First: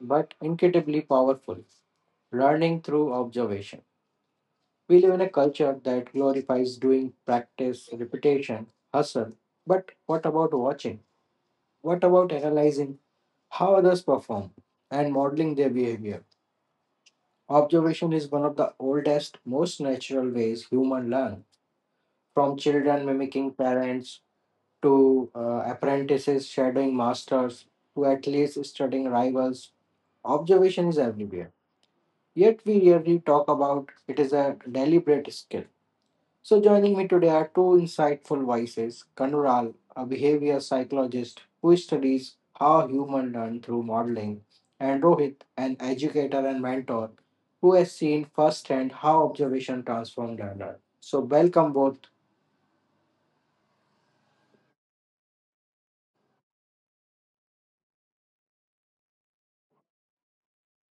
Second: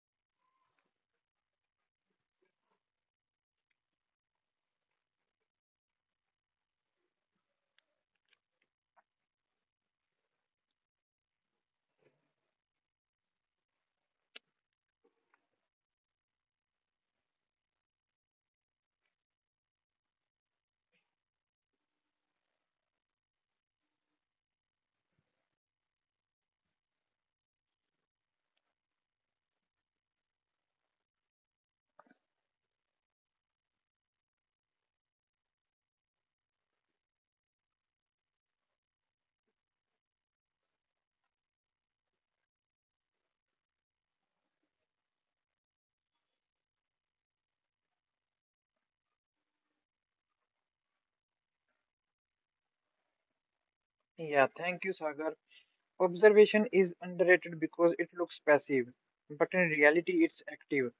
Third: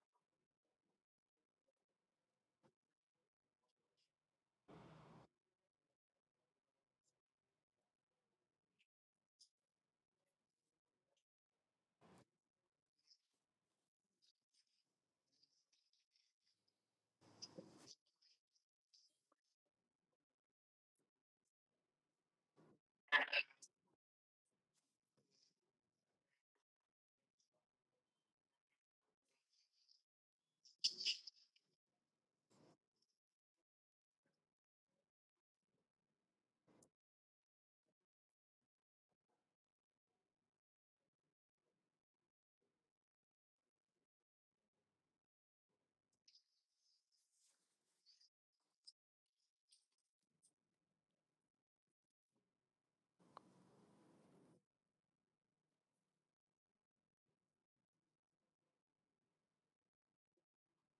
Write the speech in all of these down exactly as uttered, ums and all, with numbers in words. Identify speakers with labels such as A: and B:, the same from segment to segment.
A: but incredibly powerful learning through observation. We live in a culture that glorifies doing, practice, repetition, hustle. But what about watching? What about analyzing how others perform and modeling their behavior? Observation is one of the oldest, most natural ways humans learn, from children mimicking parents to uh, apprentices shadowing masters to athletes studying rivals. Observation is everywhere. Yet we rarely talk about it is a deliberate skill. So, joining me today are two insightful voices: Kanural, a behavior psychologist who studies how humans learn through modeling, and Rohit, an educator and mentor who has seen firsthand how observation transforms learner. So, welcome both.
B: Yeah, thank you, Sagar. Observation is underrated because it looks passive, but in reality, it's active.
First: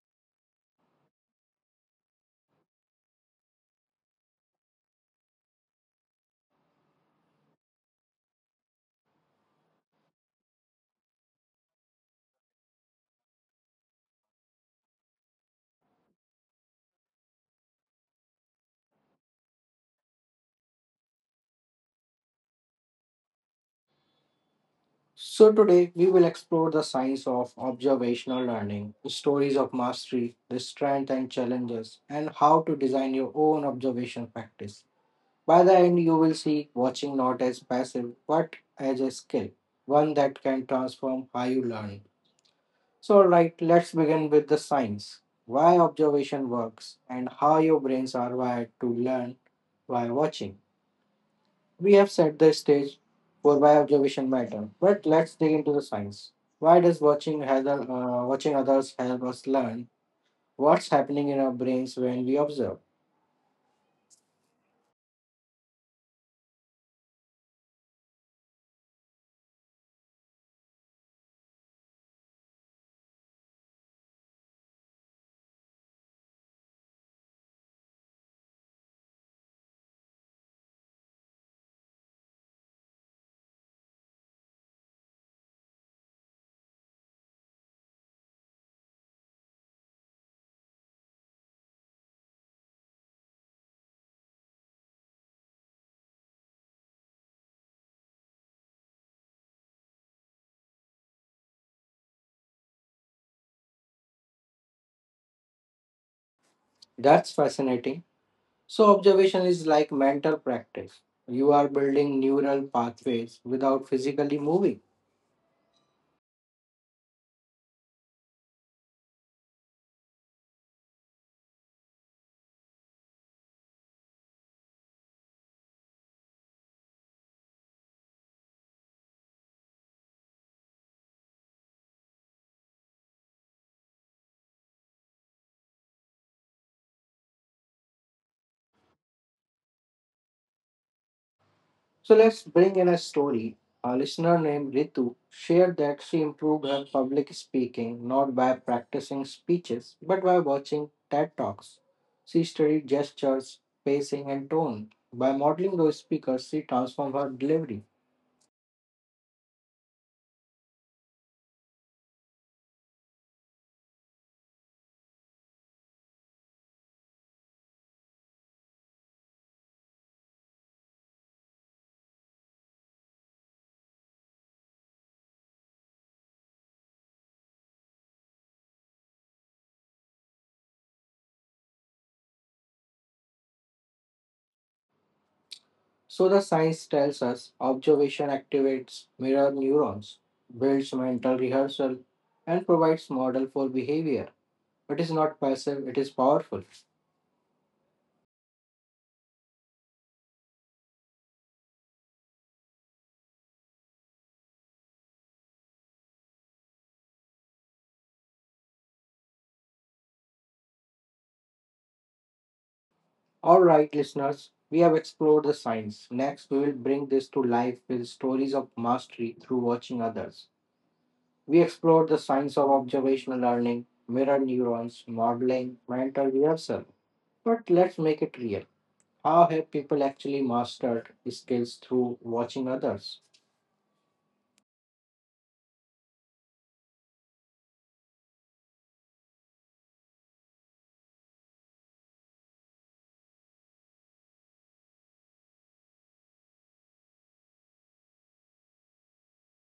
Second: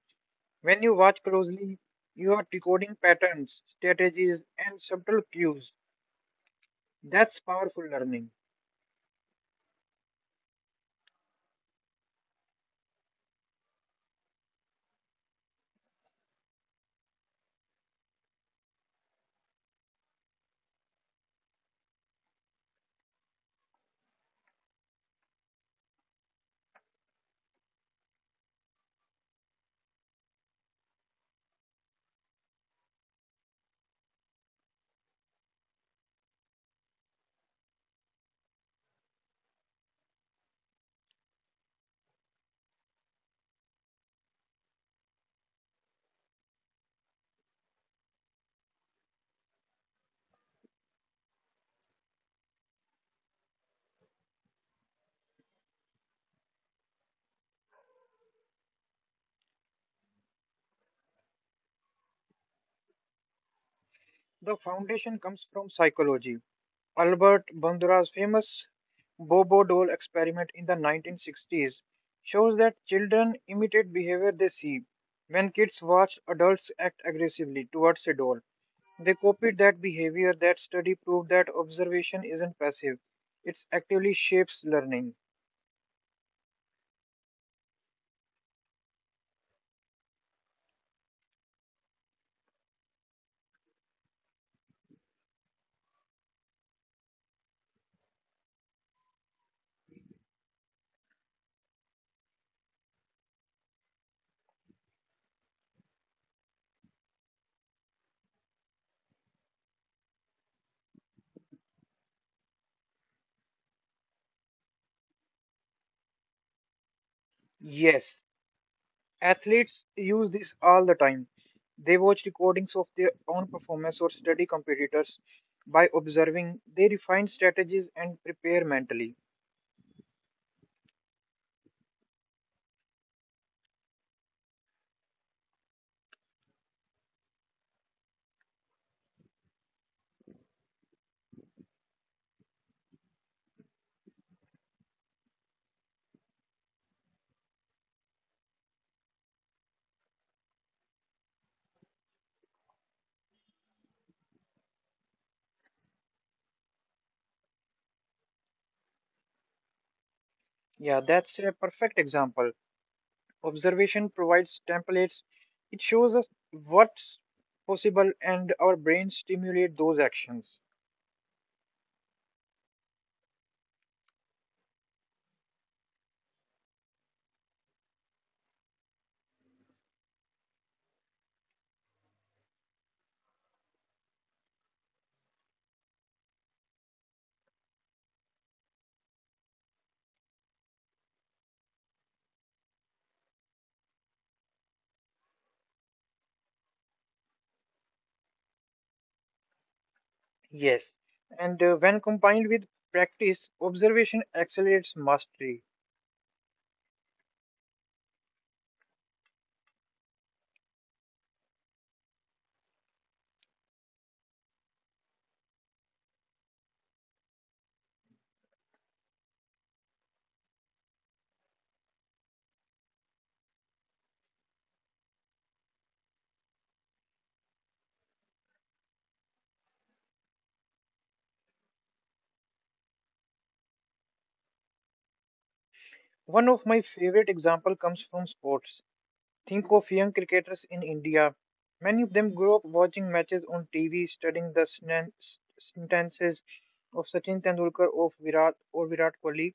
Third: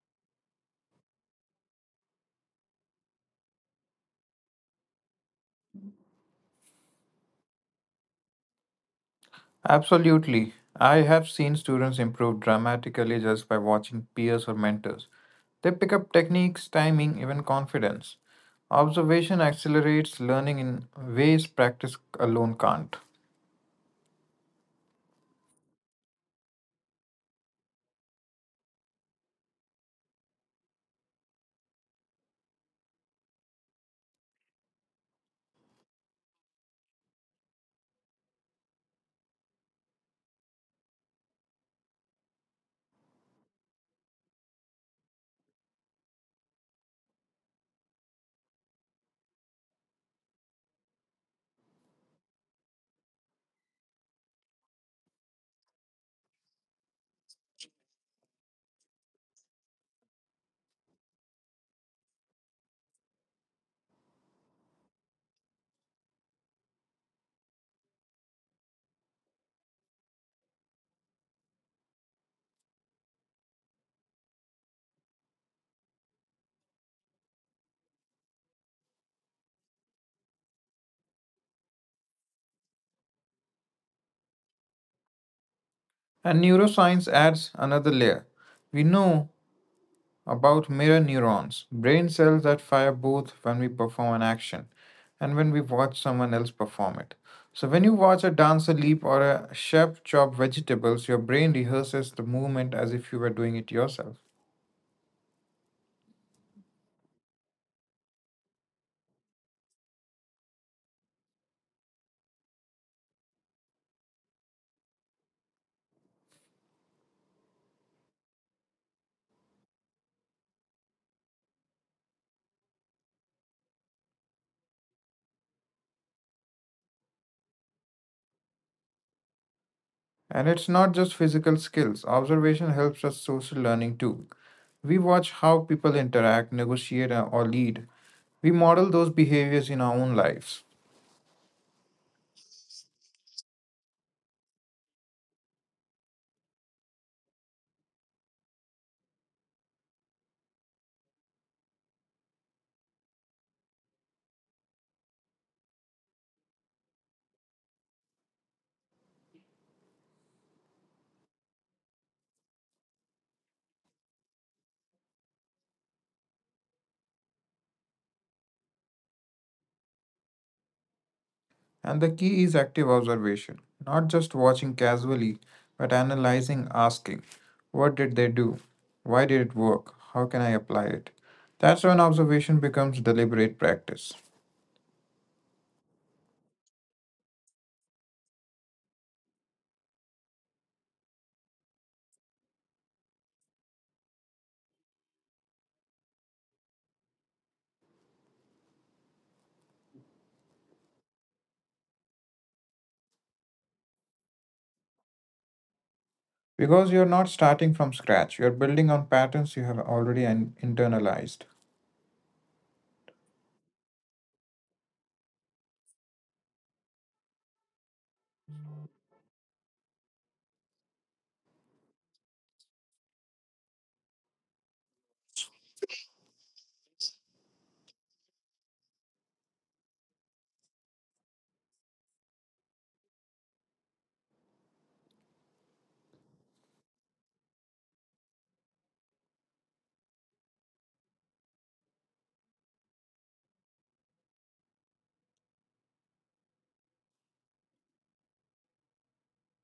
B: When you watch closely, you are decoding patterns, strategies, and subtle cues. That's powerful learning.
C: Absolutely. I have seen students improve dramatically just by watching peers or mentors. They pick up techniques, timing, even confidence. Observation accelerates learning in ways practice alone can't.
A: So, today we will explore the science of observational learning, stories of mastery, the strength and challenges, and how to design your own observation practice. By the end, you will see watching not as passive but as a skill, one that can transform how you learn. So, right, right, let's begin with the science, why observation works and how your brains are wired to learn by watching. We have set the stage for why observation matters, but let's dig into the science. Why does watching, other, uh, watching others help us learn, what's happening in our brains when we observe?
B: The foundation comes from psychology. Albert Bandura's famous Bobo doll experiment in the nineteen sixties shows that children imitate behavior they see. When kids watch adults act aggressively towards a doll, they copied that behavior. That study proved that observation isn't passive, it actively shapes learning.
C: And neuroscience adds another layer. We know about mirror neurons, brain cells that fire both when we perform an action and when we watch someone else perform it. So, when you watch a dancer leap or a chef chop vegetables, your brain rehearses the movement as if you were doing it yourself.
A: That's fascinating. So, observation is like mental practice. You are building neural pathways without physically moving.
B: Yes, athletes use this all the time. They watch recordings of their own performance or study competitors. By observing, they refine strategies and prepare mentally.
C: And it's not just physical skills, observation helps us social learning too. We watch how people interact, negotiate, or lead. We model those behaviors in our own lives.
A: So, let's bring in a story. A listener named Ritu shared that she improved her public speaking not by practicing speeches but by watching TED Talks. She studied gestures, pacing, and tone. By modeling those speakers, she transformed her delivery.
B: Yeah, that's a perfect example. Observation provides templates, it shows us what's possible, and our brains stimulate those actions.
C: And the key is active observation, not just watching casually, but analyzing, asking, what did they do? Why did it work? How can I apply it? That's when observation becomes deliberate practice.
A: So the science tells us observation activates mirror neurons, builds mental rehearsal, and provides model for behavior. It is not passive, it is powerful.
B: Yes, and uh, when combined with practice, observation accelerates mastery.
C: Because you're not starting from scratch, you're building on patterns you have already in- internalized.
A: All right, listeners, we have explored the science. Next, we will bring this to life with stories of mastery through watching others. We explored the science of observational learning, mirror neurons, modeling, mental rehearsal. But let's make it real. How have people actually mastered skills through watching others?
B: One of my favorite example comes from sports. Think of young cricketers in India. Many of them grew up watching matches on T V, studying the snan- s- sentences of Sachin Tendulkar, of Virat or Virat Kohli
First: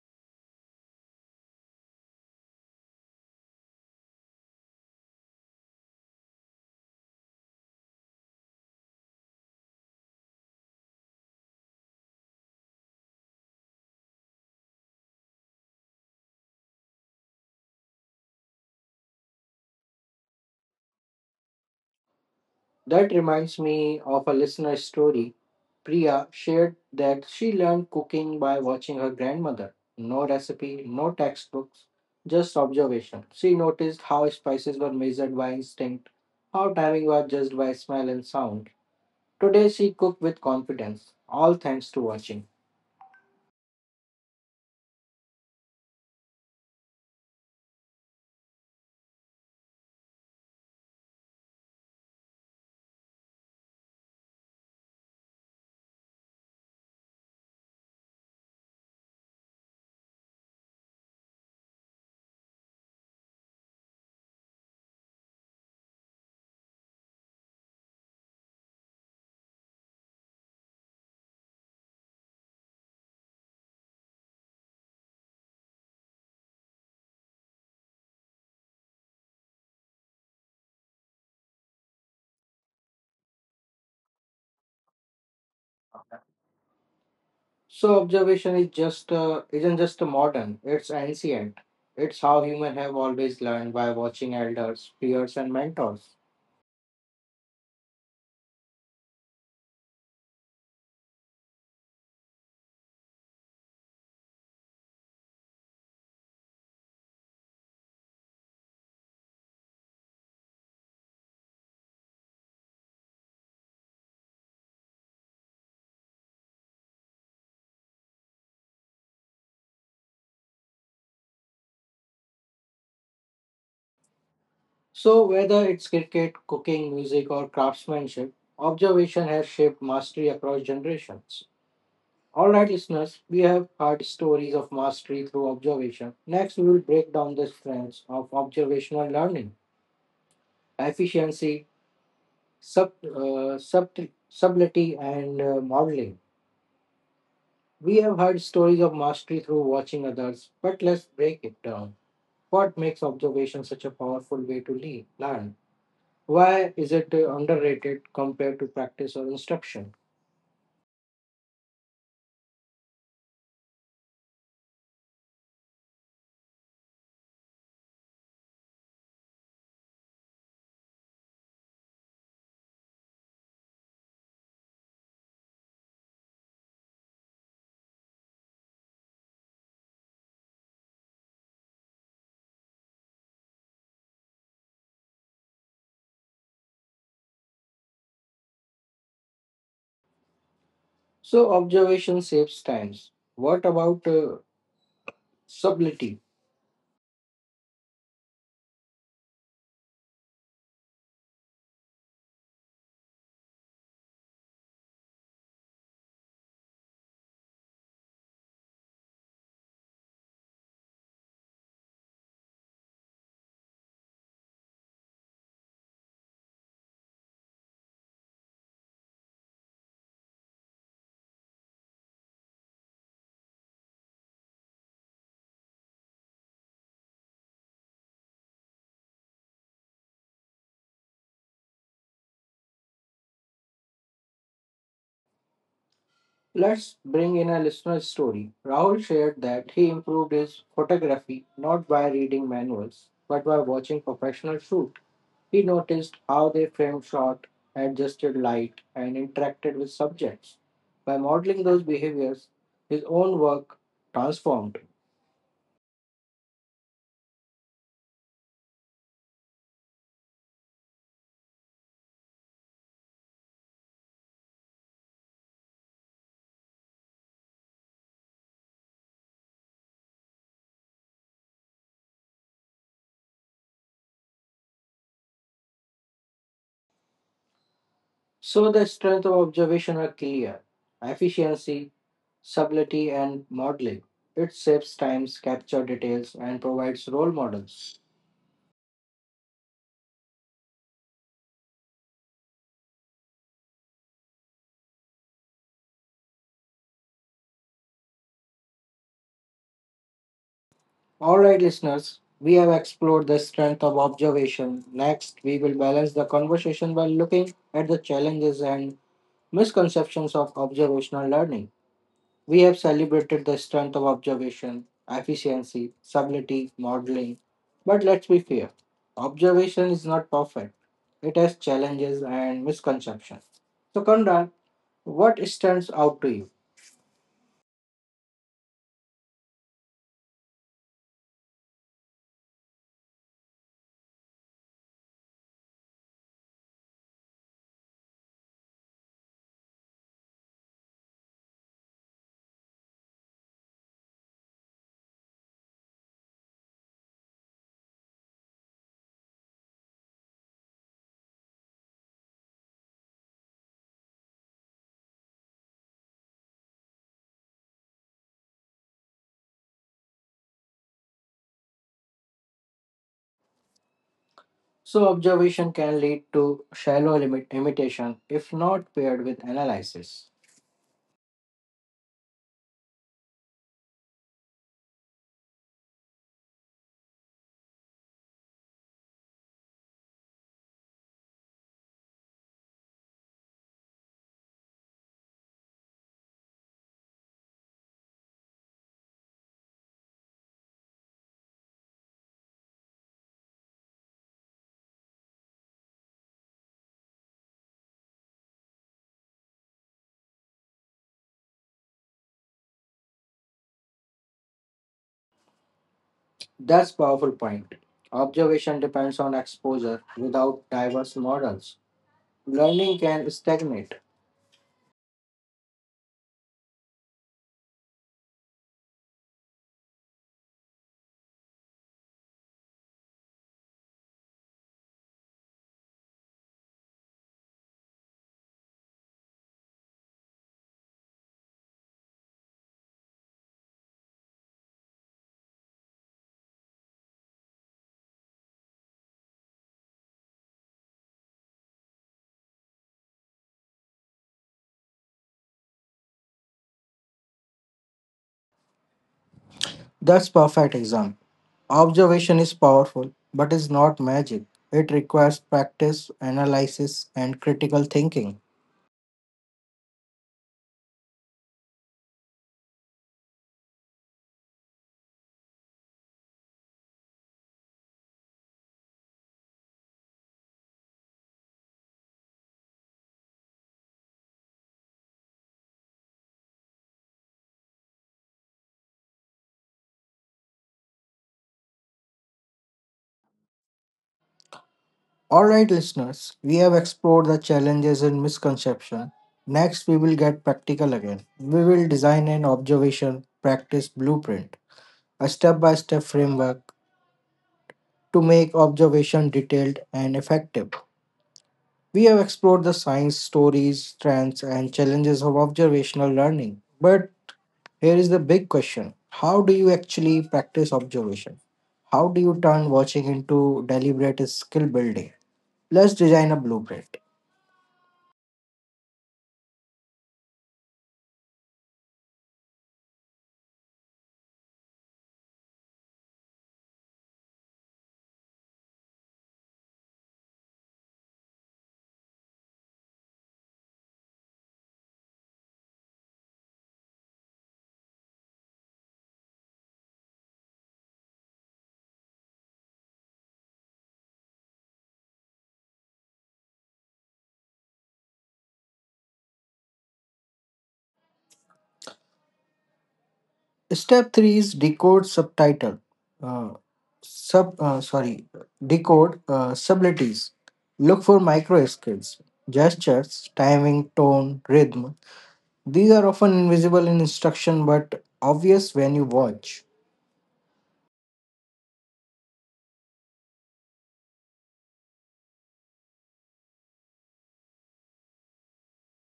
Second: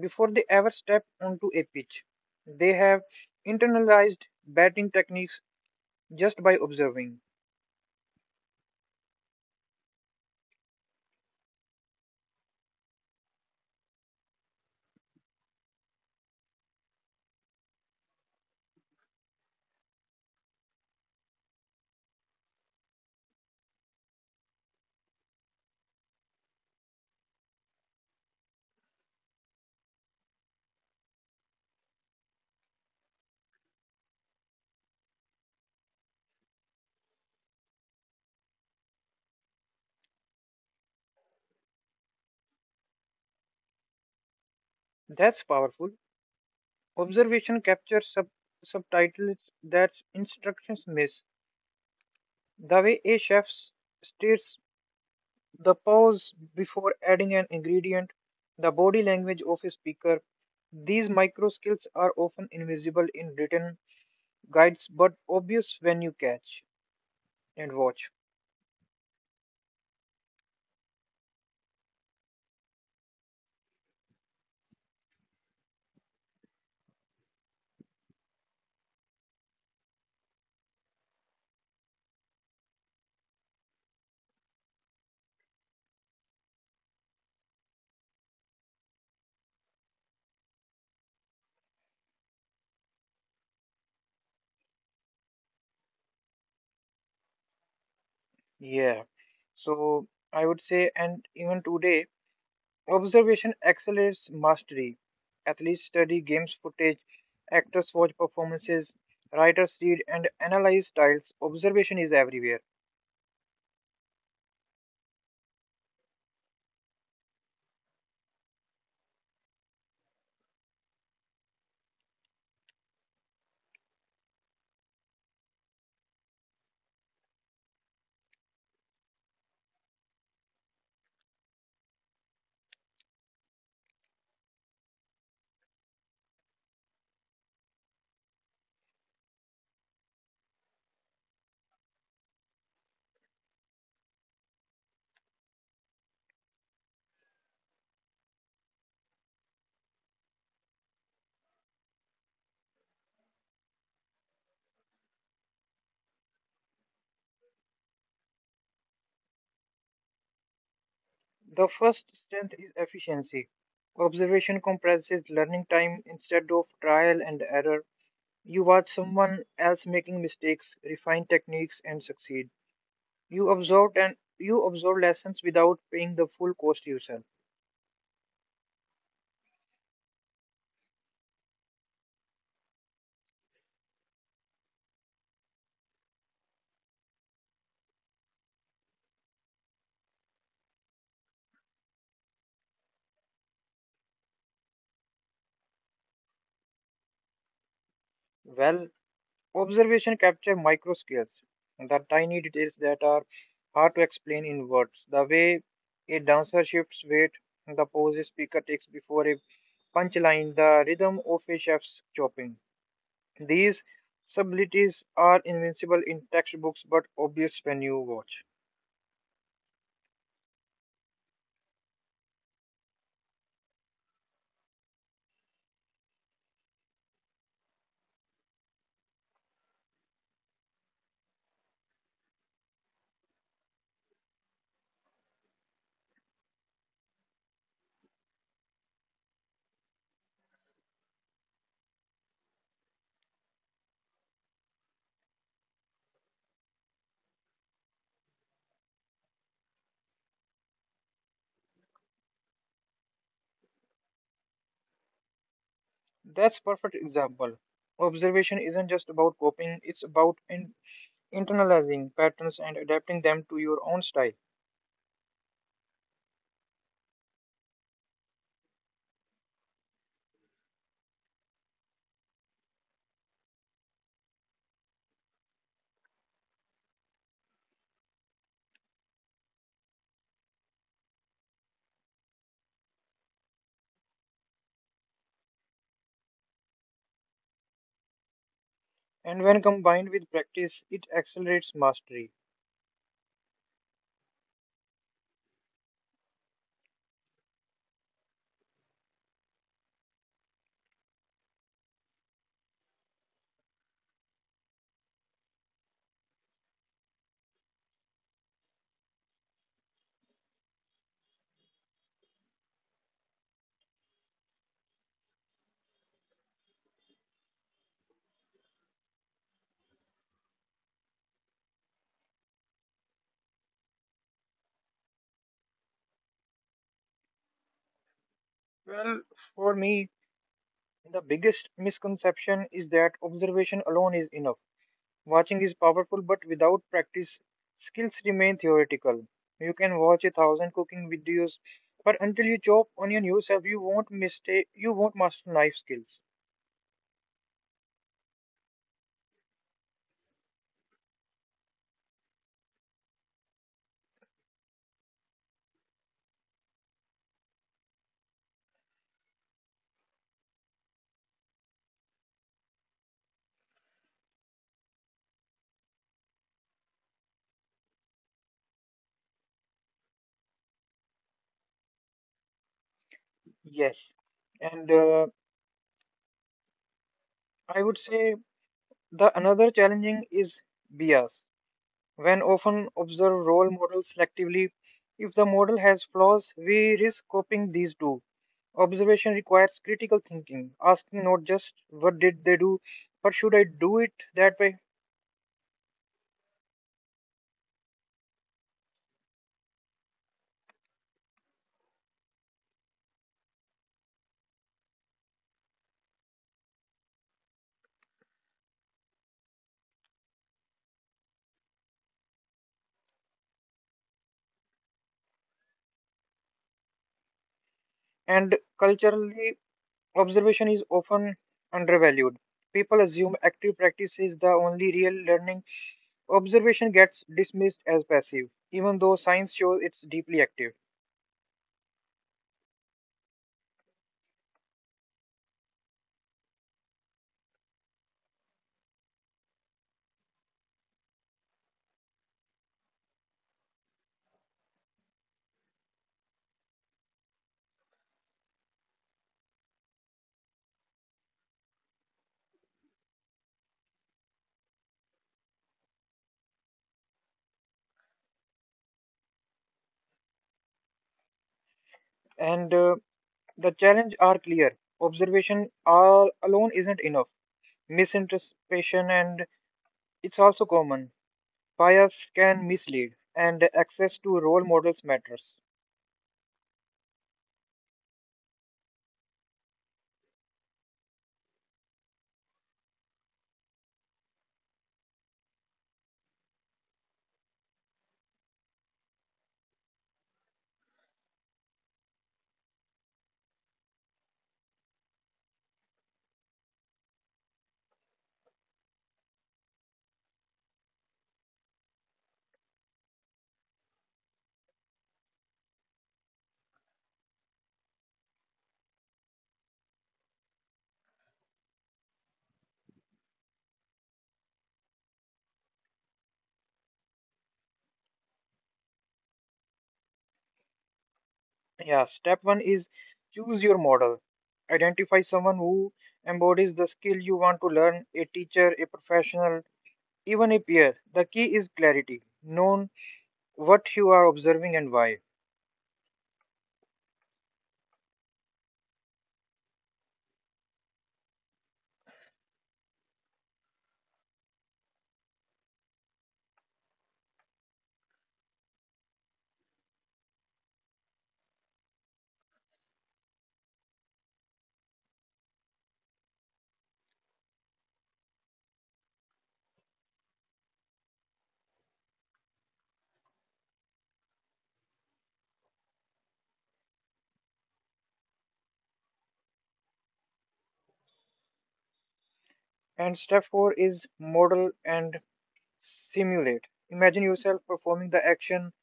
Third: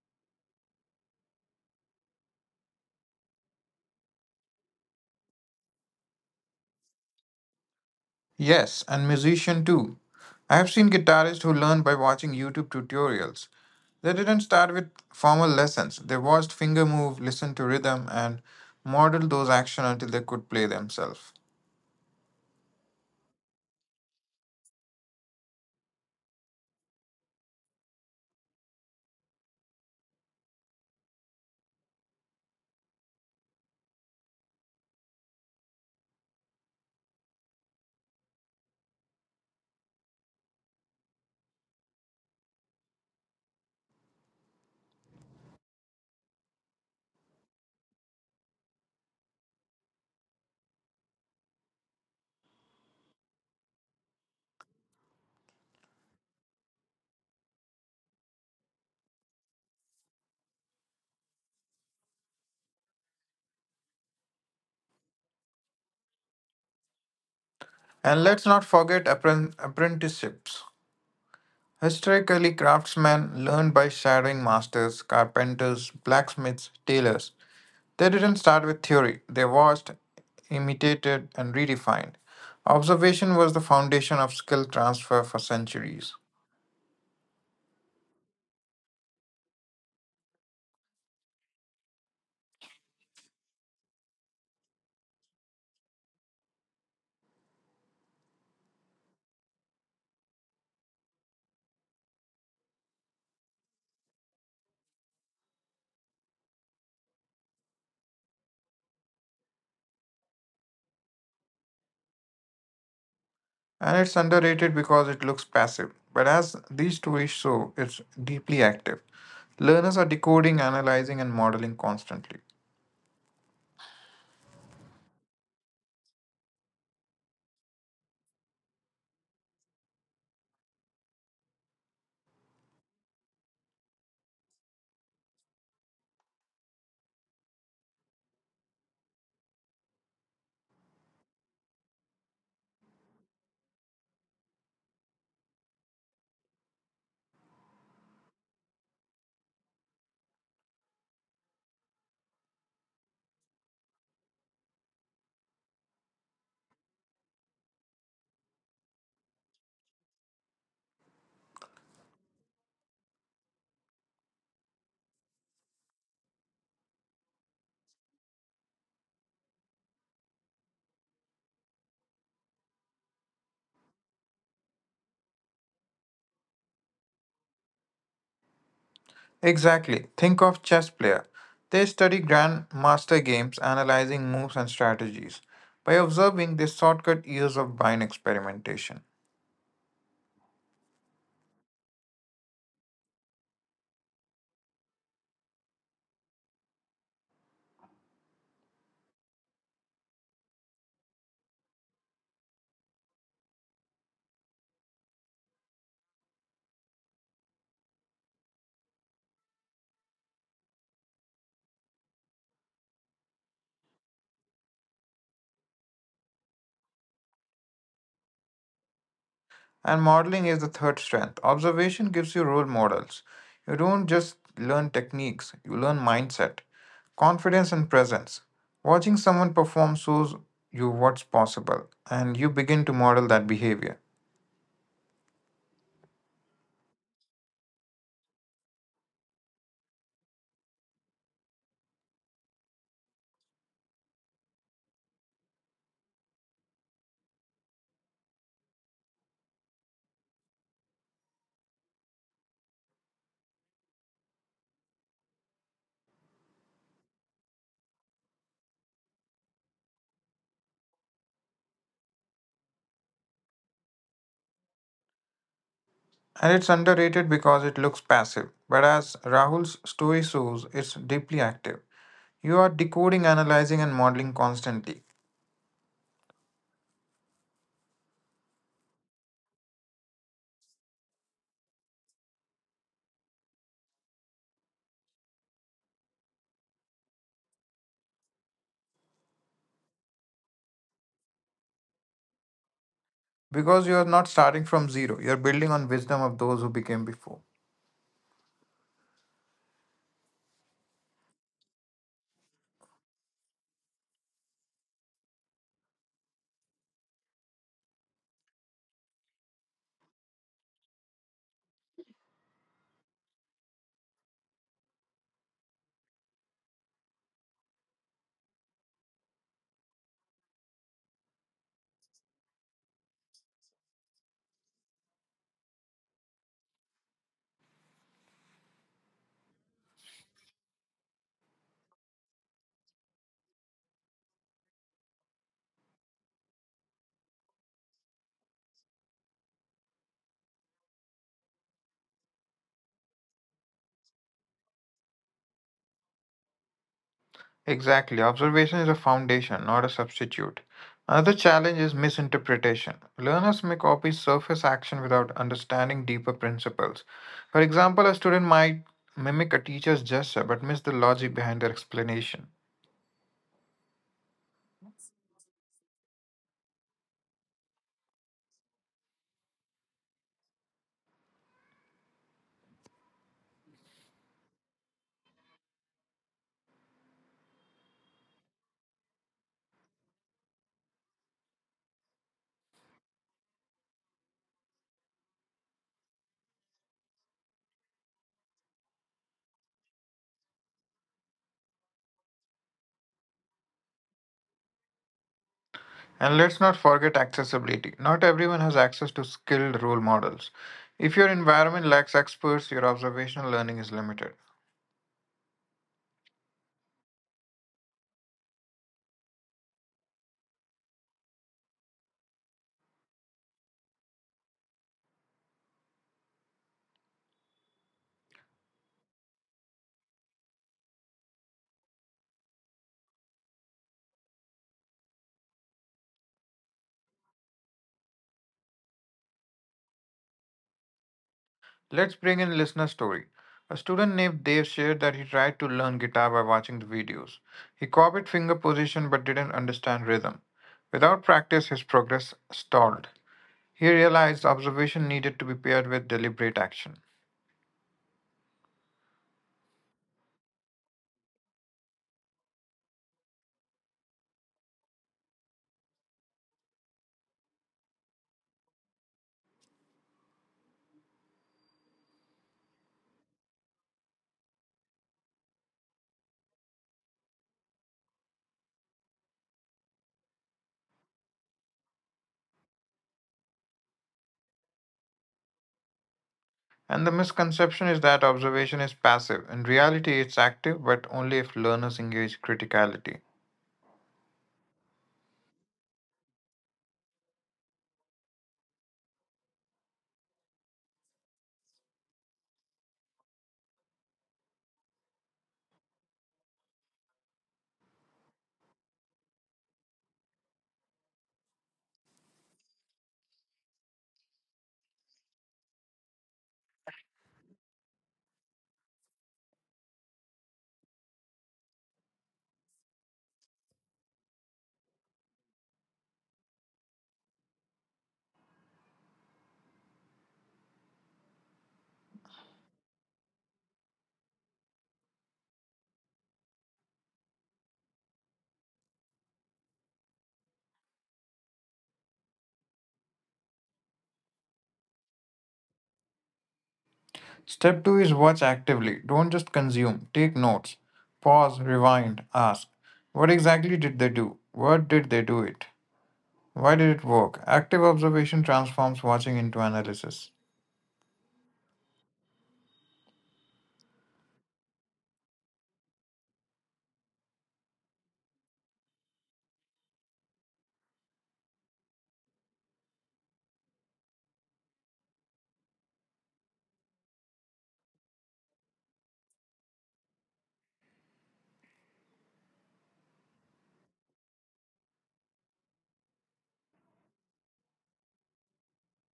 B: before they ever step onto a pitch. They have internalized batting techniques just by observing.
C: Yes, and musician too. I have seen guitarists who learned by watching YouTube tutorials. They didn't start with formal lessons. They watched finger move, listened to rhythm, and modeled those actions until they could play themselves.
A: That reminds me of a listener story. Priya shared that she learned cooking by watching her grandmother. No recipe, no textbooks, just observation. She noticed how spices were measured by instinct, how timing was judged by smell and sound. Today she cooked with confidence, all thanks to watching.
B: That's powerful. Observation captures sub- subtitles that instructions miss. The way a chef states the pause before adding an ingredient, the body language of a speaker. These micro skills are often invisible in written guides but obvious when you catch and watch.
C: And let's not forget appren- apprenticeships. Historically, craftsmen learned by shadowing masters, carpenters, blacksmiths, tailors. They didn't start with theory, they watched, imitated, and redefined. Observation was the foundation of skill transfer for centuries.
A: So observation is just uh, isn't just a modern, it's ancient. It's how humans have always learned by watching elders, peers and mentors.
B: Yeah. So I would say, and even today, observation accelerates mastery. Athletes study games footage, actors watch performances, writers read and analyze styles. Observation is everywhere.
C: And it's underrated because it looks passive, but as these stories show, it's deeply active. Learners are decoding, analyzing, and modeling constantly.
A: So, whether it's cricket, cooking, music, or craftsmanship, observation has shaped mastery across generations. All right, listeners, we have heard stories of mastery through observation. Next, we will break down the strengths of observational learning: efficiency, sub, uh, subtle- subtlety, and uh, modeling. We have heard stories of mastery through watching others, but let's break it down. What makes observation such a powerful way to le- learn? Why is it uh, underrated compared to practice or instruction?
B: The first strength is efficiency. Observation compresses learning time instead of trial and error. You watch someone else making mistakes, refine techniques, and succeed. You absorb and you absorb lessons without paying the full cost yourself.
C: Exactly. Think of chess player. They study grandmaster games, analyzing moves and strategies. By observing, they shortcut years of blind experimentation.
A: So, observation saves times. What about uh, subtlety?
B: Well, observation capture micro scales, the tiny details that are hard to explain in words. The way a dancer shifts weight, the pose a speaker takes before a punchline, the rhythm of a chef's chopping. These subtleties are invincible in textbooks but obvious when you watch.
C: And modeling is the third strength. Observation gives you role models. You don't just learn techniques, you learn mindset, confidence, and presence. Watching someone perform shows you what's possible, and you begin to model that behavior.
A: Let's bring in a listener's story. Rahul shared that he improved his photography not by reading manuals, but by watching professional shoot. He noticed how they framed shot, adjusted light, and interacted with subjects. By modeling those behaviors, his own work transformed.
B: That's perfect example. Observation isn't just about copying; it's about in- internalizing patterns and adapting them to your own style.
C: And it's underrated because it looks passive, but as Rahul's story shows, it's deeply active. You are decoding, analyzing, and modeling constantly
A: So the strength of observation are clear: efficiency, subtlety, and modeling. It saves times, captures details, and provides role models.
B: And when combined with practice, it accelerates mastery.
C: because you are not starting from zero, you are building on wisdom of those who became before.
A: All right, listeners, we have explored the strength of observation. Next, we will balance the conversation by looking at the challenges and misconceptions of observational learning. We have celebrated the strength of observation: efficiency, subtlety, modeling. But let's be fair, observation is not perfect, it has challenges and misconceptions. So, Kondra, what stands out to you?
B: Well, for me, the biggest misconception is that observation alone is enough. Watching is powerful, but without practice, skills remain theoretical. You can watch a thousand cooking videos, but until you chop onion yourself, you won't mistake, you won't master knife skills.
C: Exactly. Observation is a foundation, not a substitute. Another challenge is misinterpretation. Learners may copy surface action without understanding deeper principles. For example, a student might mimic a teacher's gesture but miss the logic behind their explanation.
A: So, observation can lead to shallow limit imitation if not paired with analysis.
B: Yes, and uh, I would say the another challenging is bias. When often observe role models selectively, if the model has flaws, we risk copying these too. Observation requires critical thinking, asking not just what did they do, but should I do it that way?
C: And let's not forget accessibility. Not everyone has access to skilled role models. If your environment lacks experts, your observational learning is limited.
A: That's powerful point. Observation depends on exposure without diverse models. Learning can stagnate.
B: And culturally, observation is often undervalued. People assume active practice is the only real learning. Observation gets dismissed as passive, even though science shows it's deeply active.
C: Let's bring in listener story. A student named Dave shared that he tried to learn guitar by watching the videos. He copied finger position but didn't understand rhythm. Without practice, his progress stalled. He realized observation needed to be paired with deliberate action.
A: That's perfect example. Observation is powerful, but is not magic. It requires practice, analysis, and critical thinking.
B: And uh, the challenges are clear. Observation all alone isn't enough. Misinterpretation and it's also common, bias can mislead, and access to role models matters.
C: And the misconception is that observation is passive. In reality, it's active, but only if learners engage criticality.
A: All right, listeners, we have explored the challenges and misconception. Next, we will get practical again. We will design an observation practice blueprint, a step by step framework to make observation detailed and effective. We have explored the science, stories, trends, and challenges of observational learning. But here is the big question: how do you actually practice observation? How do you turn watching into deliberate skill building? Let's design a blueprint.
B: Yeah step one is choose your model, identify someone who embodies the skill you want to learn, a teacher, a professional, even a peer. The key is clarity, known what you are observing and why.
C: Step two is watch actively. Don't just consume, take notes. Pause, rewind, ask. What exactly did they do? What did they do it? Why did it work? Active observation transforms watching into analysis.
A: Step three is decode subtitle. Uh, sub uh, sorry Decode uh, subtleties. Look for micro skills: gestures, timing, tone, rhythm. These are often invisible in instruction but obvious when you watch.
B: And step four is model and simulate. Imagine yourself performing the action.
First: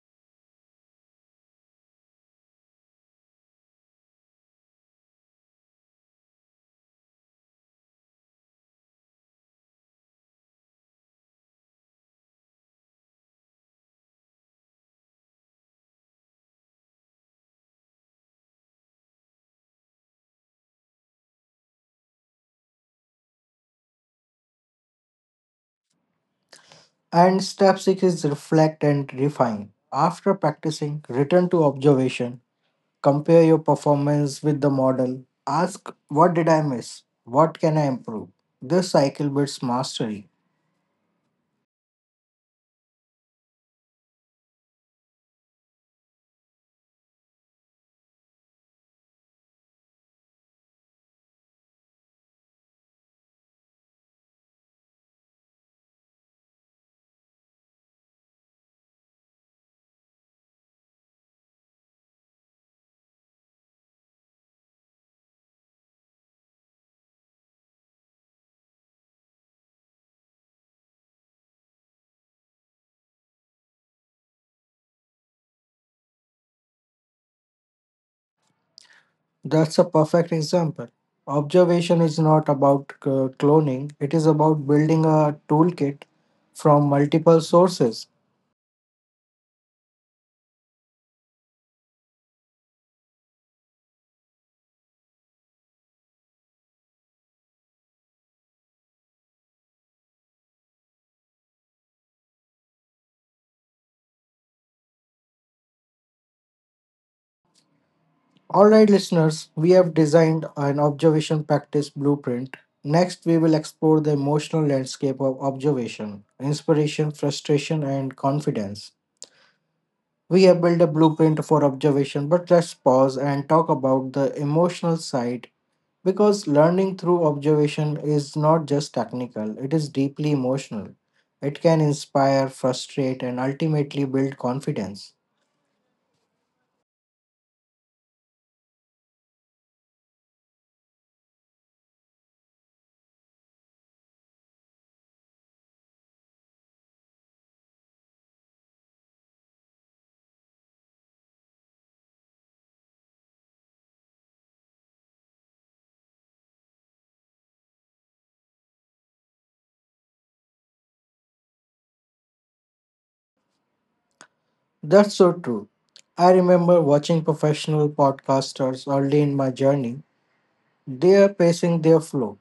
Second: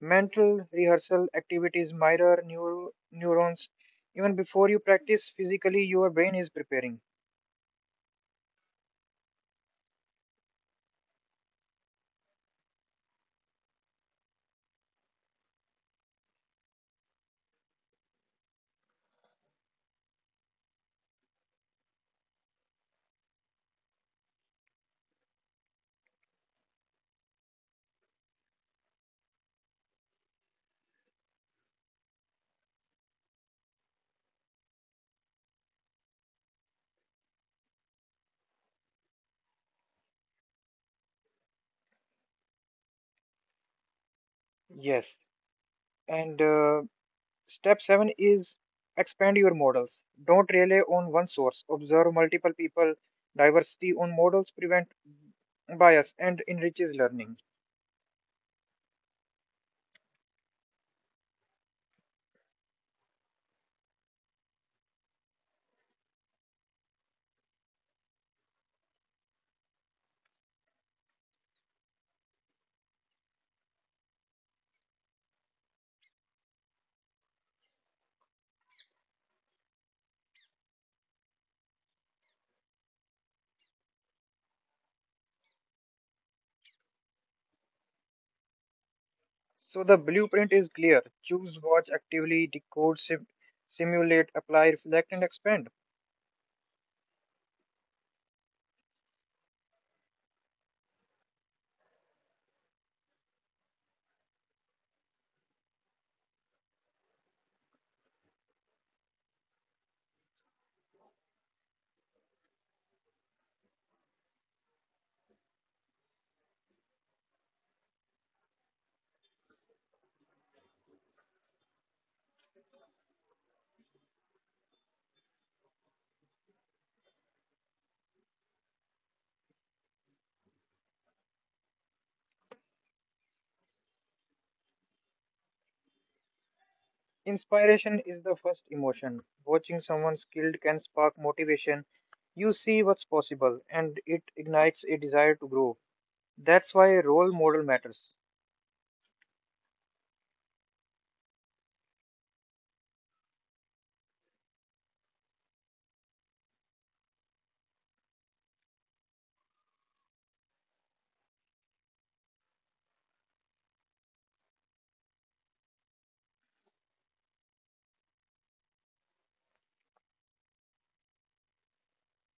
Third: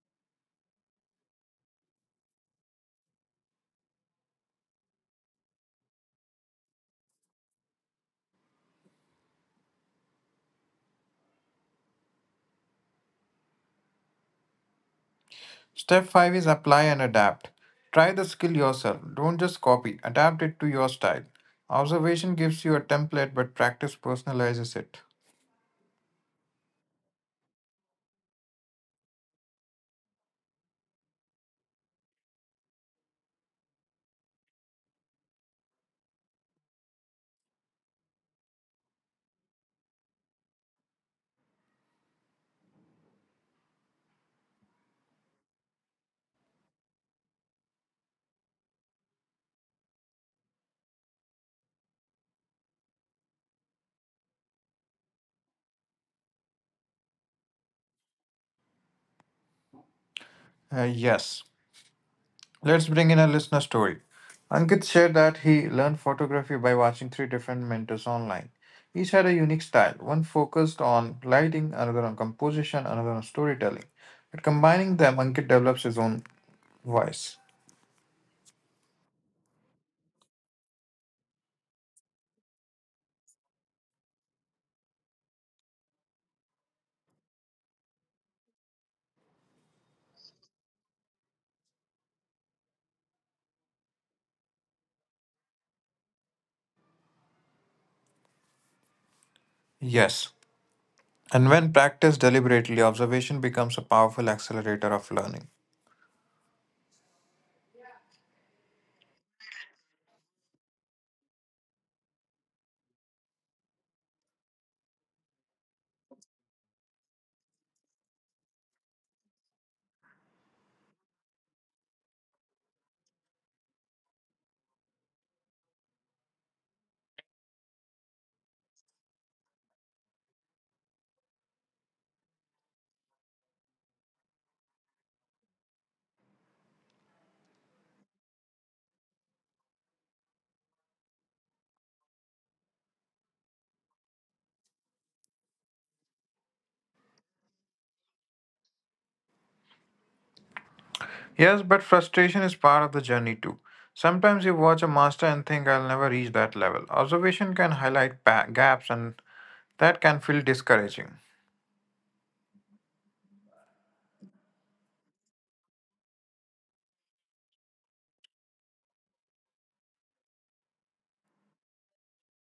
B: Mental rehearsal activities mirror neur- neurons. Even before you practice physically, your brain is preparing.
C: Step five is apply and adapt. Try the skill yourself. Don't just copy, adapt it to your style. Observation gives you a template, but practice personalizes it.
A: And step six is reflect and refine. After practicing, return to observation, compare your performance with the model, ask what did I miss? What can I improve? This cycle builds mastery.
B: Yes. And uh, step seven is expand your models. Don't rely on one source. Observe multiple people. Diversity on models prevent bias and enriches learning.
C: Uh, yes. Let's bring in a listener story. Ankit shared that he learned photography by watching three different mentors online. Each had a unique style. One focused on lighting, another on composition, another on storytelling. But combining them, Ankit develops his own voice.
A: That's a perfect example. Observation is not about uh, cloning, it is about building a toolkit from multiple sources.
B: So the blueprint is clear. Choose, watch actively, decode, sim- simulate, apply, reflect, and expand.
C: Yes. And when practiced deliberately, observation becomes a powerful accelerator of learning.
A: Alright, listeners, we have designed an observation practice blueprint. Next, we will explore the emotional landscape of observation: inspiration, frustration, and confidence. We have built a blueprint for observation, but let's pause and talk about the emotional side because learning through observation is not just technical, it is deeply emotional. It can inspire, frustrate, and ultimately build confidence.
B: Inspiration is the first emotion. Watching someone skilled can spark motivation. You see what's possible and it ignites a desire to grow. That's why a role model matters.
C: Yes, but frustration is part of the journey too. Sometimes you watch a master and think, I'll never reach that level. Observation can highlight pa- gaps, and that can feel discouraging.
A: That's so true. I remember watching professional podcasters early in my journey. They are pacing their flow.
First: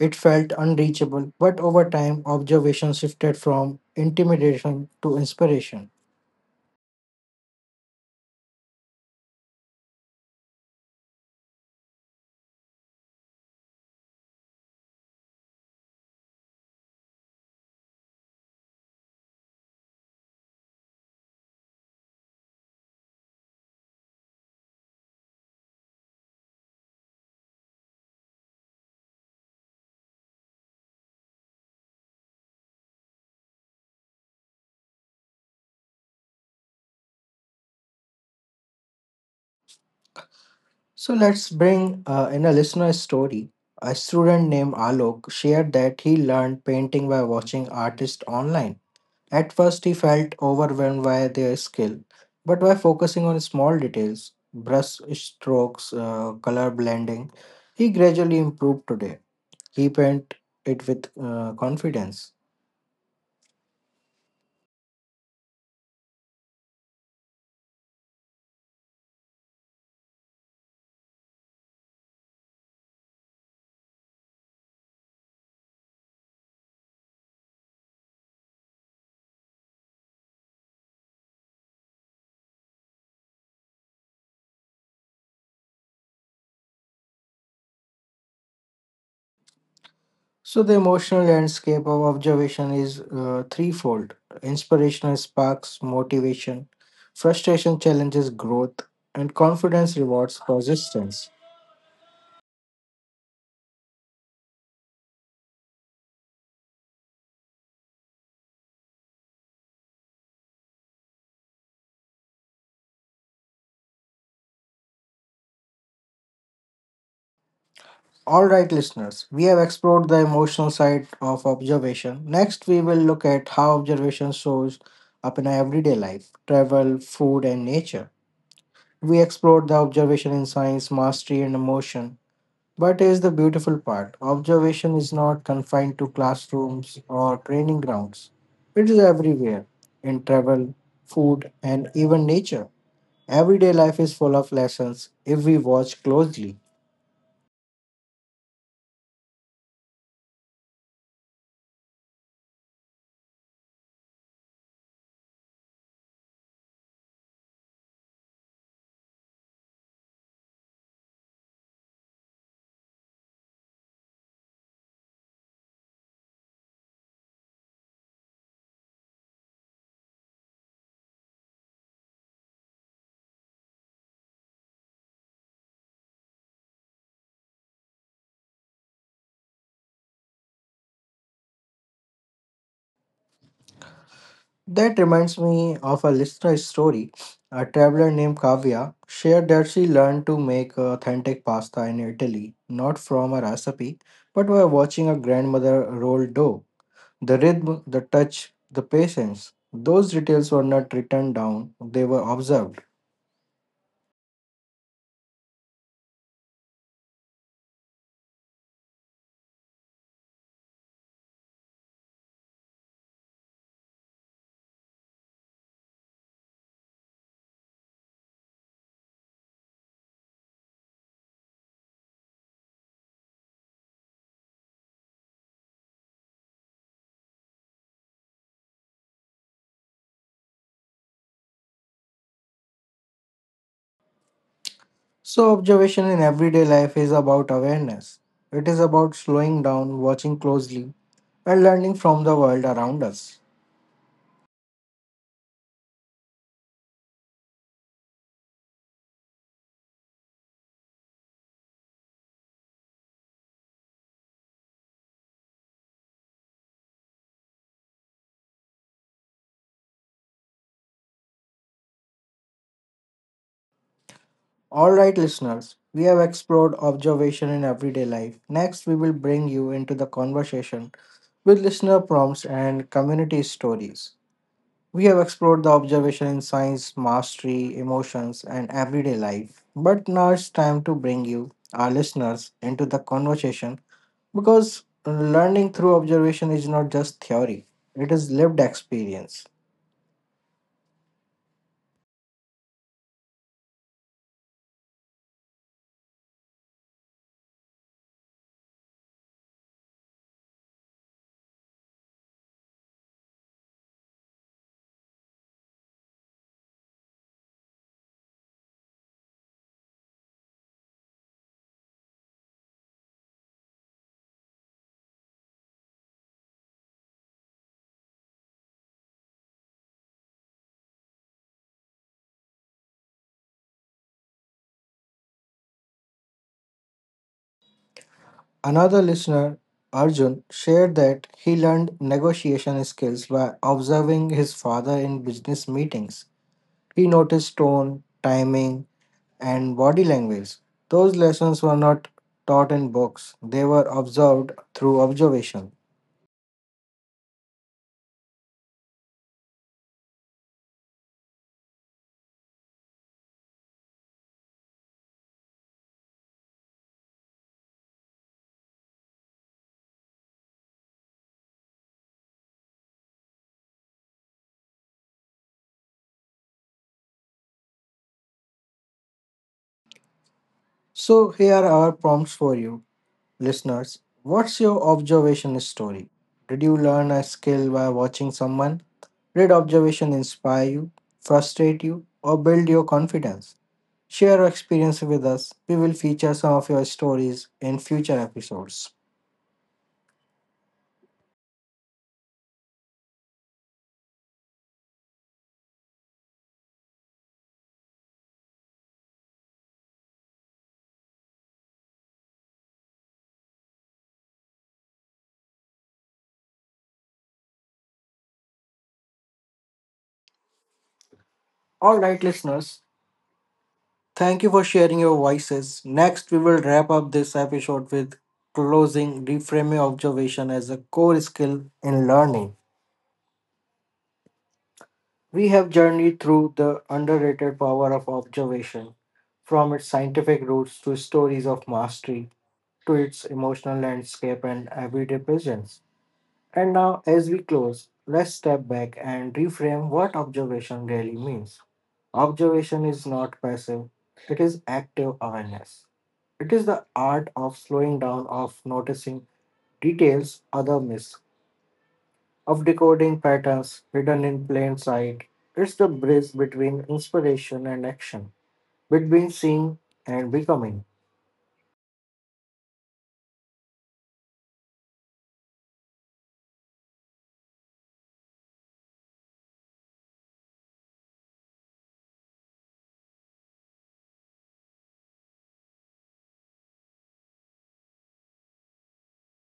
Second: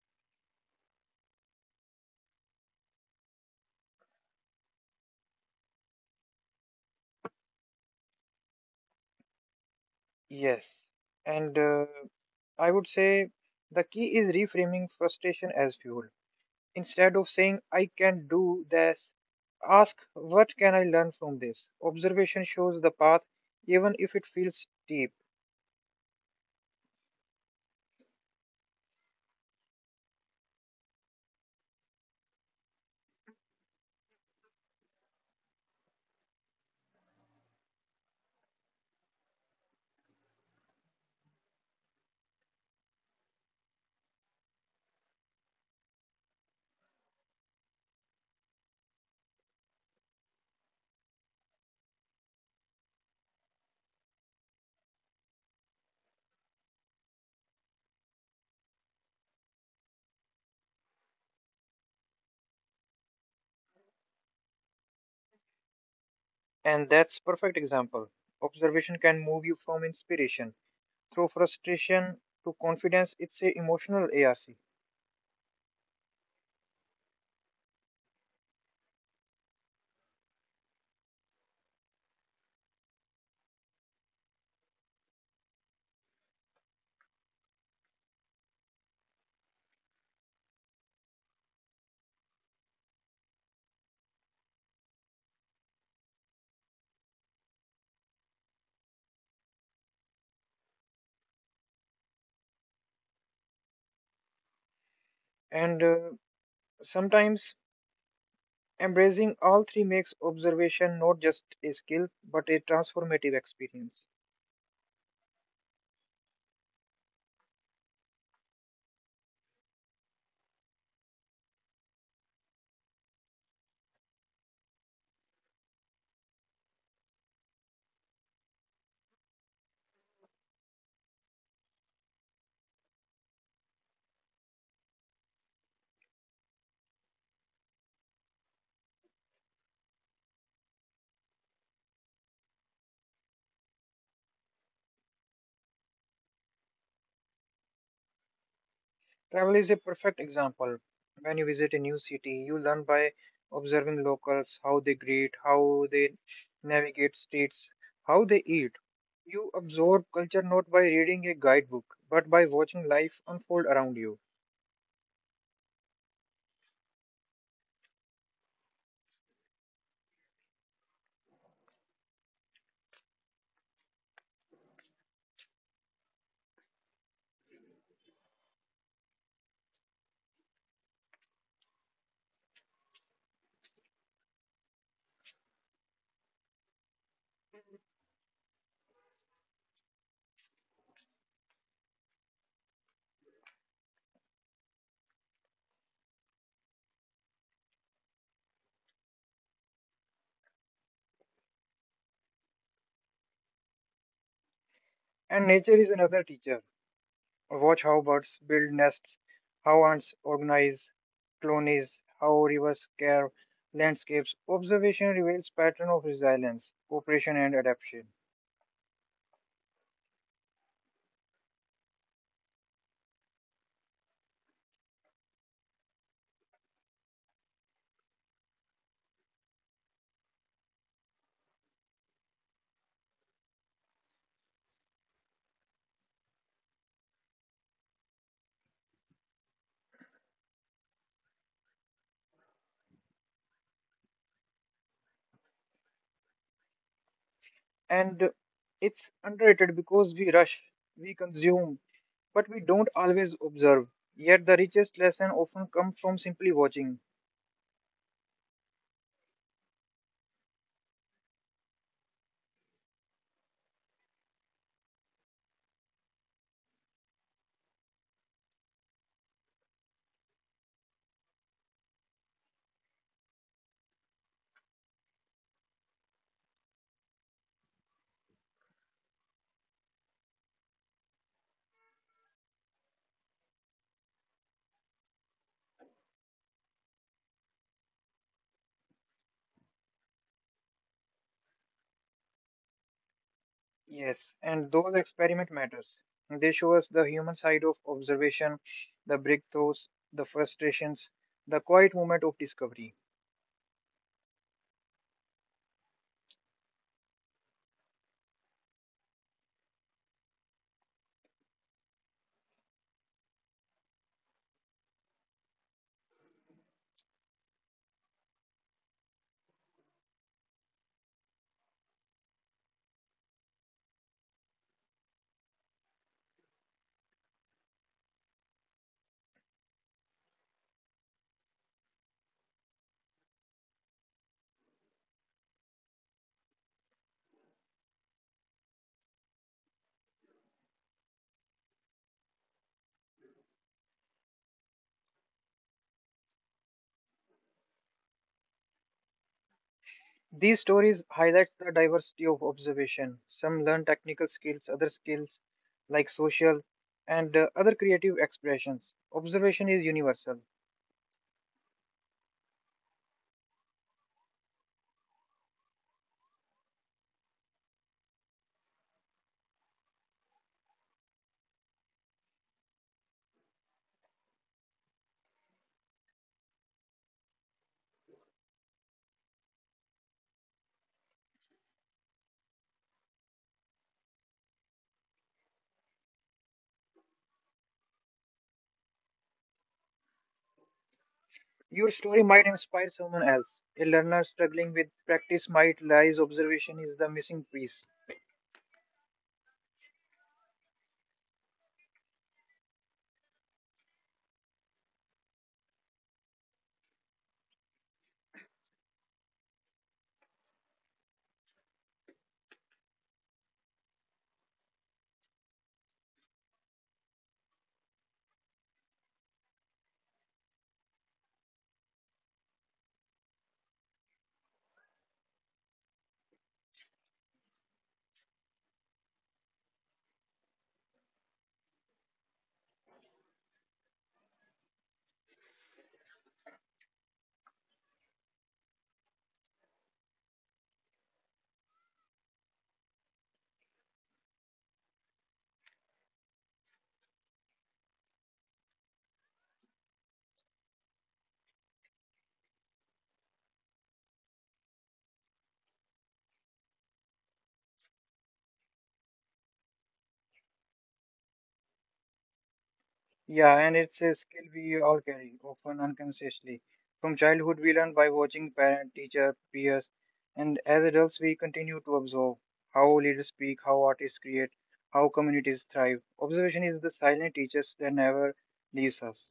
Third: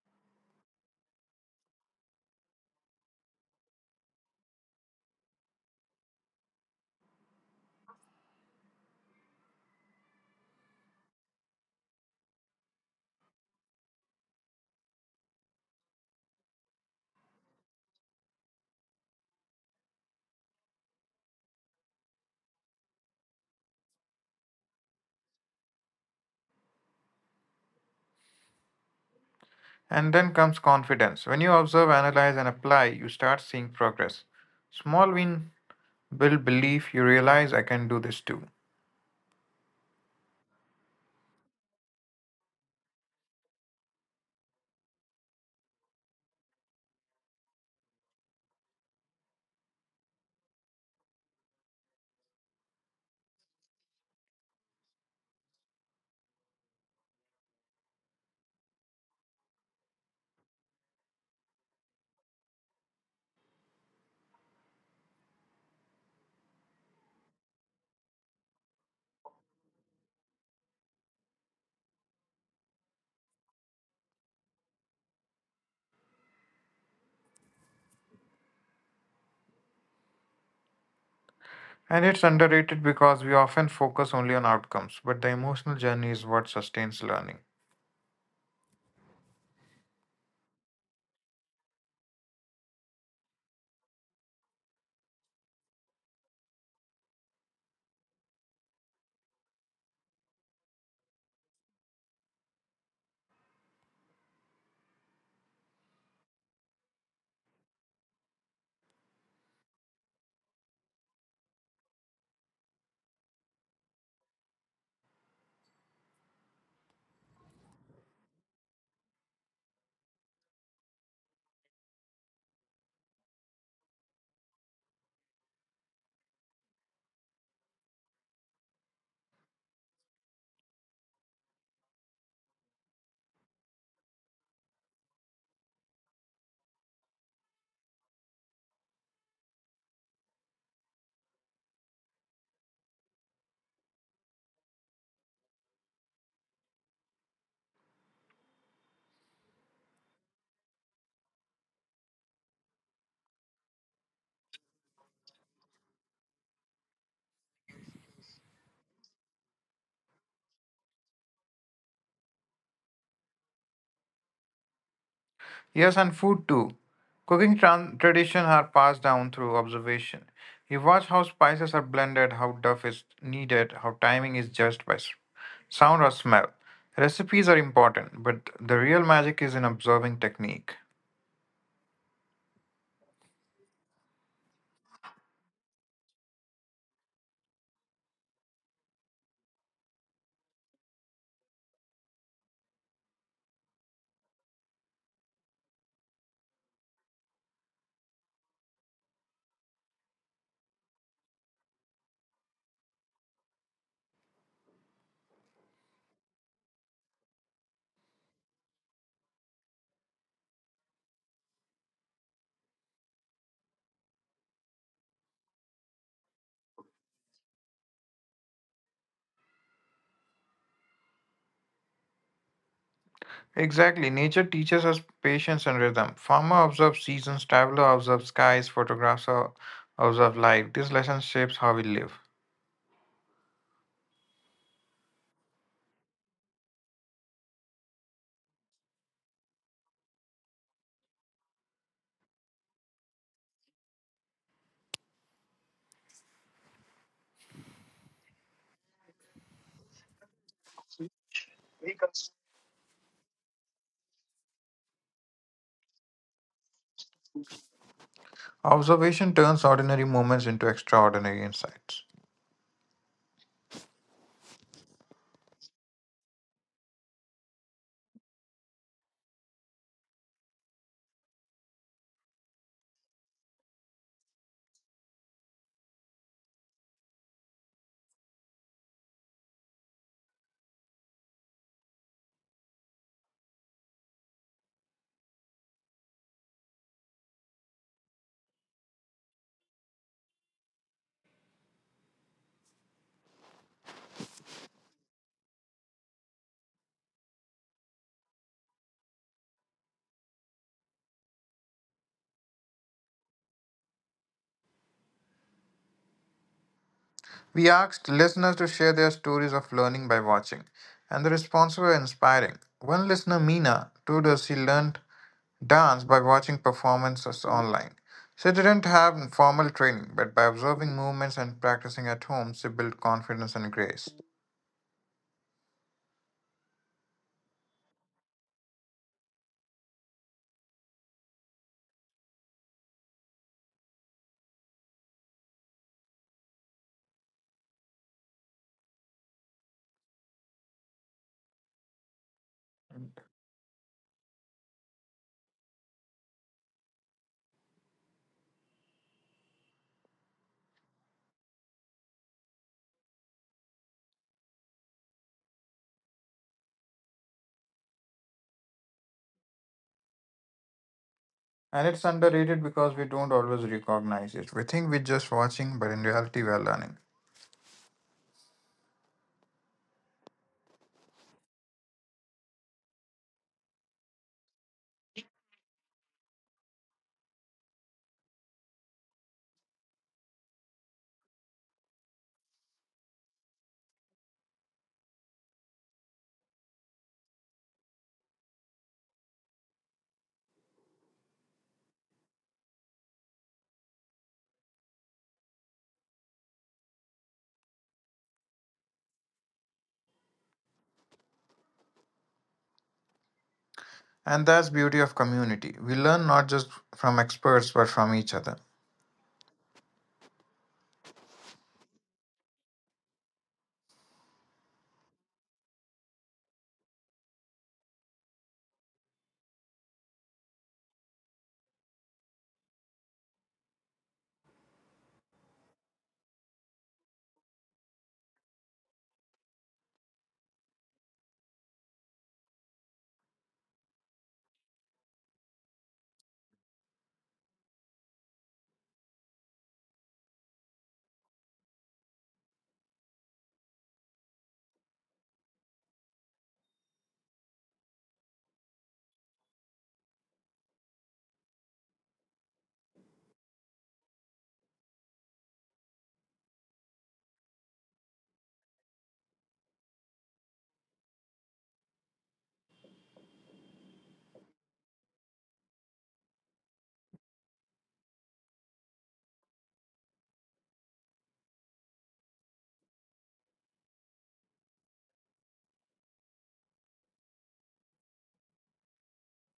A: It felt unreachable, but over time, observation shifted from intimidation to inspiration.
B: Yes. And uh, I would say the key is reframing frustration as fuel. Instead of saying, I can do this, ask, what can I learn from this? Observation shows the path, even if it feels steep.
C: And then comes confidence. When you observe, analyze, and apply, you start seeing progress. Small win build belief, you realize I can do this too.
A: So let's bring uh, in a listener story. A student named Alok shared that he learned painting by watching artists online. At first, he felt overwhelmed by their skill, but by focusing on small details, brush strokes, uh, color blending, he gradually improved today. He painted it with uh, confidence.
B: And that's perfect example. Observation can move you from inspiration through frustration to confidence. It's a emotional arc.
C: And it's underrated because we often focus only on outcomes, but the emotional journey is what sustains learning.
A: So, the emotional landscape of observation is uh, threefold: inspirational sparks, motivation, frustration challenges growth, and confidence rewards persistence.
B: And uh, sometimes embracing all three makes observation not just a skill but a transformative experience.
A: All right, listeners, we have explored the emotional side of observation. Next, we will look at how observation shows up in our everyday life: travel, food, and nature. We explored the observation in science, mastery, and emotion. But here's the beautiful part, observation is not confined to classrooms or training grounds, it is everywhere: in travel, food, and even nature. Everyday life is full of lessons if we watch closely.
B: Travel is a perfect example. When you visit a new city, you learn by observing locals, how they greet, how they navigate streets, how they eat. You absorb culture not by reading a guidebook, but by watching life unfold around you.
C: Yes, and food too. Cooking tran- traditions are passed down through observation. You watch how spices are blended, how duff is needed, how timing is judged by s- sound or smell. Recipes are important, but the real magic is in observing technique.
A: That reminds me of a listener story. A traveler named Kavya shared that she learned to make authentic pasta in Italy, not from a recipe, but by watching her grandmother roll dough. The rhythm, the touch, the patience. Those details were not written down, they were observed.
B: And nature is another teacher. Watch how birds build nests, how ants organize colonies, how rivers carve landscapes. Observation reveals pattern of resilience, cooperation, and adaptation.
C: Exactly, nature teaches us patience and rhythm. Farmer observes seasons, traveler observes skies, photographer observes light. This lesson shapes how we live.
A: So, observation in everyday life is about awareness. It is about slowing down, watching closely, and learning from the world around us.
B: And it's underrated because we rush, we consume, but we don't always observe. Yet the richest lesson often comes from simply watching.
C: Observation turns ordinary moments into extraordinary insights.
A: All right, listeners, we have explored observation in everyday life. Next, we will bring you into the conversation with listener prompts and community stories. We have explored the observation in science, mastery, emotions, and everyday life. But now it's time to bring you, our listeners, into the conversation because learning through observation is not just theory, it is lived experience.
B: Yes, and those experiment matters. They show us the human side of observation, the breakthroughs, the frustrations, the quiet moment of discovery.
C: We asked listeners to share their stories of learning by watching, and the responses were inspiring. One listener, Mina, told us she learned dance by watching performances online. She didn't have formal training, but by observing movements and practicing at home, she built confidence and grace.
A: Another listener, Arjun, shared that he learned negotiation skills by observing his father in business meetings. He noticed tone, timing, and body language. Those lessons were not taught in books, they were observed through observation.
B: These stories highlight the diversity of observation. Some learn technical skills, other skills like social and uh, other creative expressions. Observation is universal.
C: And it's underrated because we don't always recognize it. We think we're just watching, but in reality, we are learning.
A: So, here are our prompts for you, listeners. What's your observation story? Did you learn a skill by watching someone? Did observation inspire you, frustrate you, or build your confidence? Share your experience with us. We will feature some of your stories in future episodes.
B: Your story might inspire someone else. A learner struggling with practice might realize observation is the missing piece.
C: And that's beauty of community. We learn not just from experts, but from each other.
A: All right, listeners, thank you for sharing your voices. Next, we will wrap up this episode with closing, reframing observation as a core skill in learning. We have journeyed through the underrated power of observation, from its scientific roots to stories of mastery to its emotional landscape and everyday presence. And now, as we close, let's step back and reframe what observation really means. Observation is not passive, it is active awareness. It is the art of slowing down, of noticing details other miss, of decoding patterns hidden in plain sight. It's the bridge between inspiration and action, between seeing and becoming.
B: Yeah, and it's a skill we all carry, often unconsciously. From childhood, we learn by watching parent, teacher, peers, and as adults, we continue to observe how leaders speak, how artists create, how communities thrive. Observation is the silent teacher that never leaves us.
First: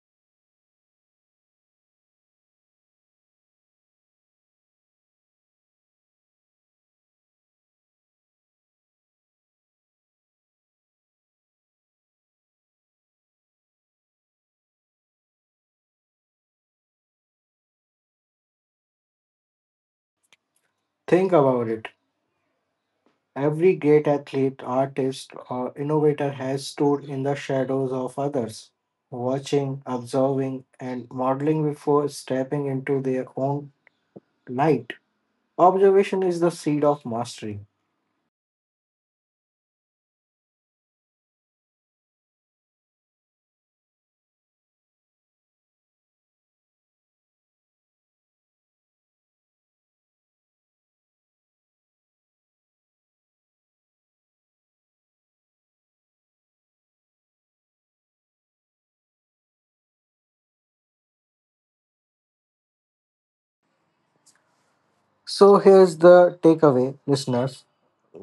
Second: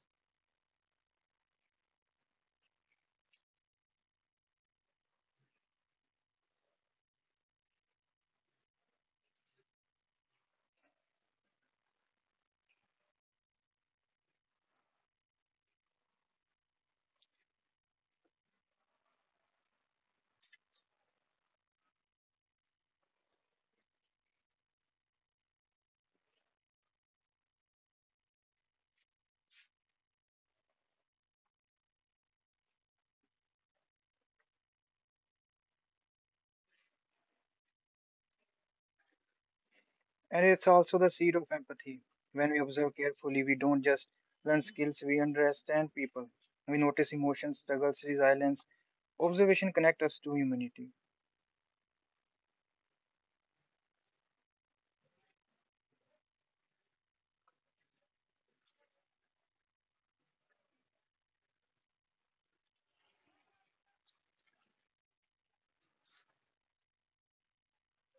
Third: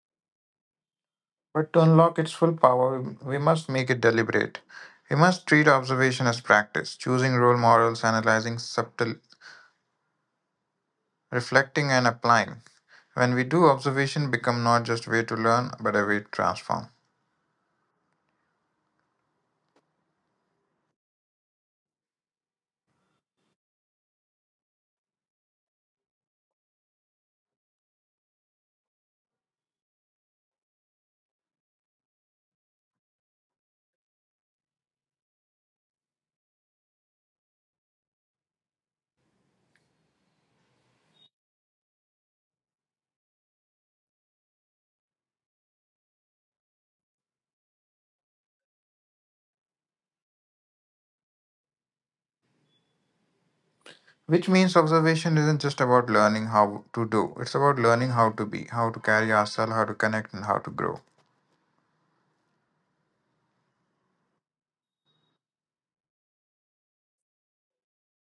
C: But to unlock its full power, we must make it deliberate. We must treat observation as practice, choosing role models, analyzing subtle, reflecting, and applying. When we do, observation become not just way to learn, but a way to transform.
A: Think about it. Every great athlete, artist, or innovator has stood in the shadows of others, watching, observing, and modeling before stepping into their own light. Observation is the seed of mastery.
B: And it's also the seed of empathy. When we observe carefully, we don't just learn skills, we understand people. We notice emotions, struggles, resilience. Observation connects us to humanity.
C: Which means observation isn't just about learning how to do. It's about learning how to be, how to carry ourselves, how to connect, and how to grow.
A: So, here's the takeaway, listeners.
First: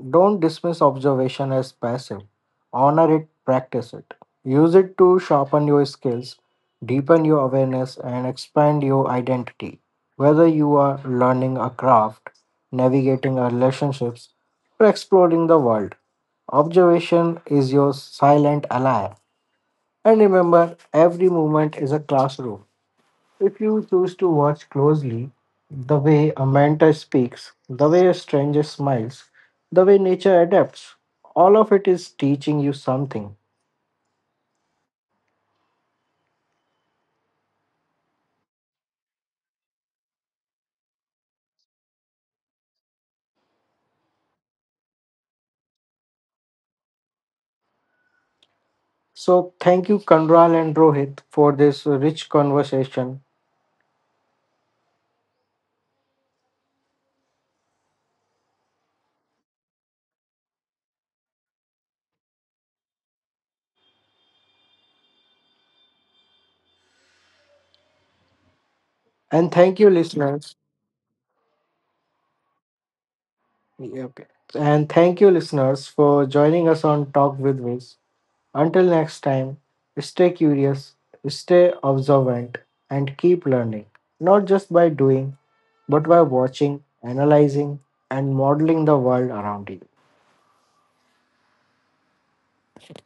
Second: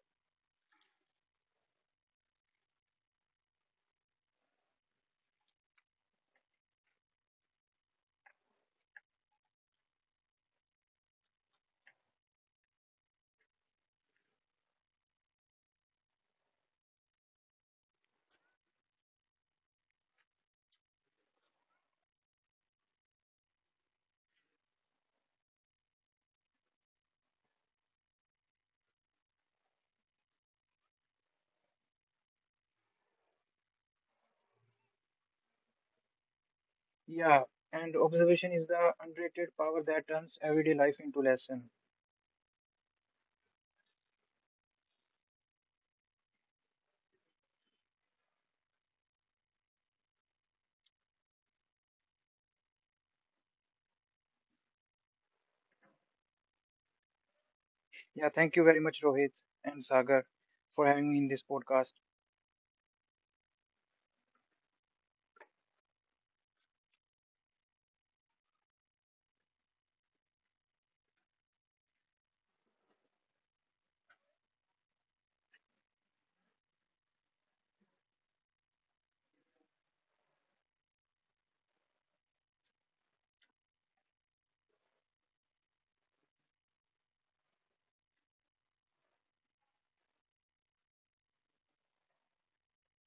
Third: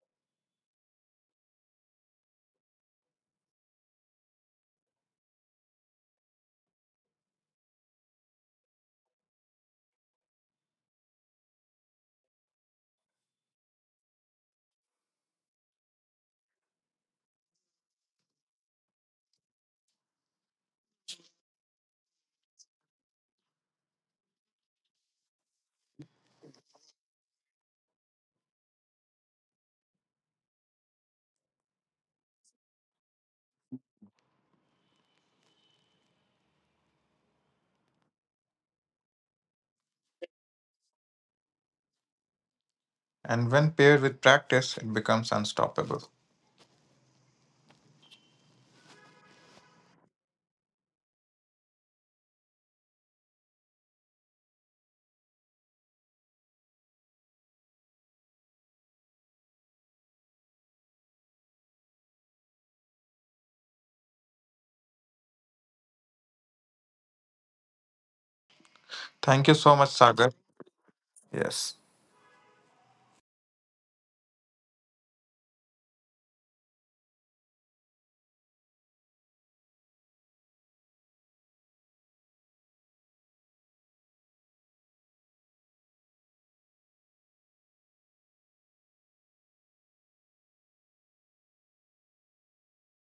A: Don't dismiss observation as passive. Honor it, practice it. Use it to sharpen your skills, deepen your awareness, and expand your identity. Whether you are learning a craft, navigating a relationships, or exploring the world, observation is your silent ally. And remember, every moment is a classroom. If you choose to watch closely, the way a mentor speaks, the way a stranger smiles, the way nature adapts, all of it is teaching you something.
B: Yeah, and observation is the underrated power that turns everyday life into lesson.
C: And when paired with practice, it becomes unstoppable.
A: So, thank you, Kanral and Rohit, for this rich conversation.
B: Yeah, thank you very much, Rohit and Sagar, for having me in this podcast.
C: Thank
A: And
C: you so
A: thank you,
C: much, Sagar.
A: listeners.
C: Yes.
A: Yeah, okay. And thank you, listeners, for joining us on Talk with Wiz. Until next time, stay curious, stay observant, and keep learning, not just by doing, but by watching, analyzing, and modeling the world around you.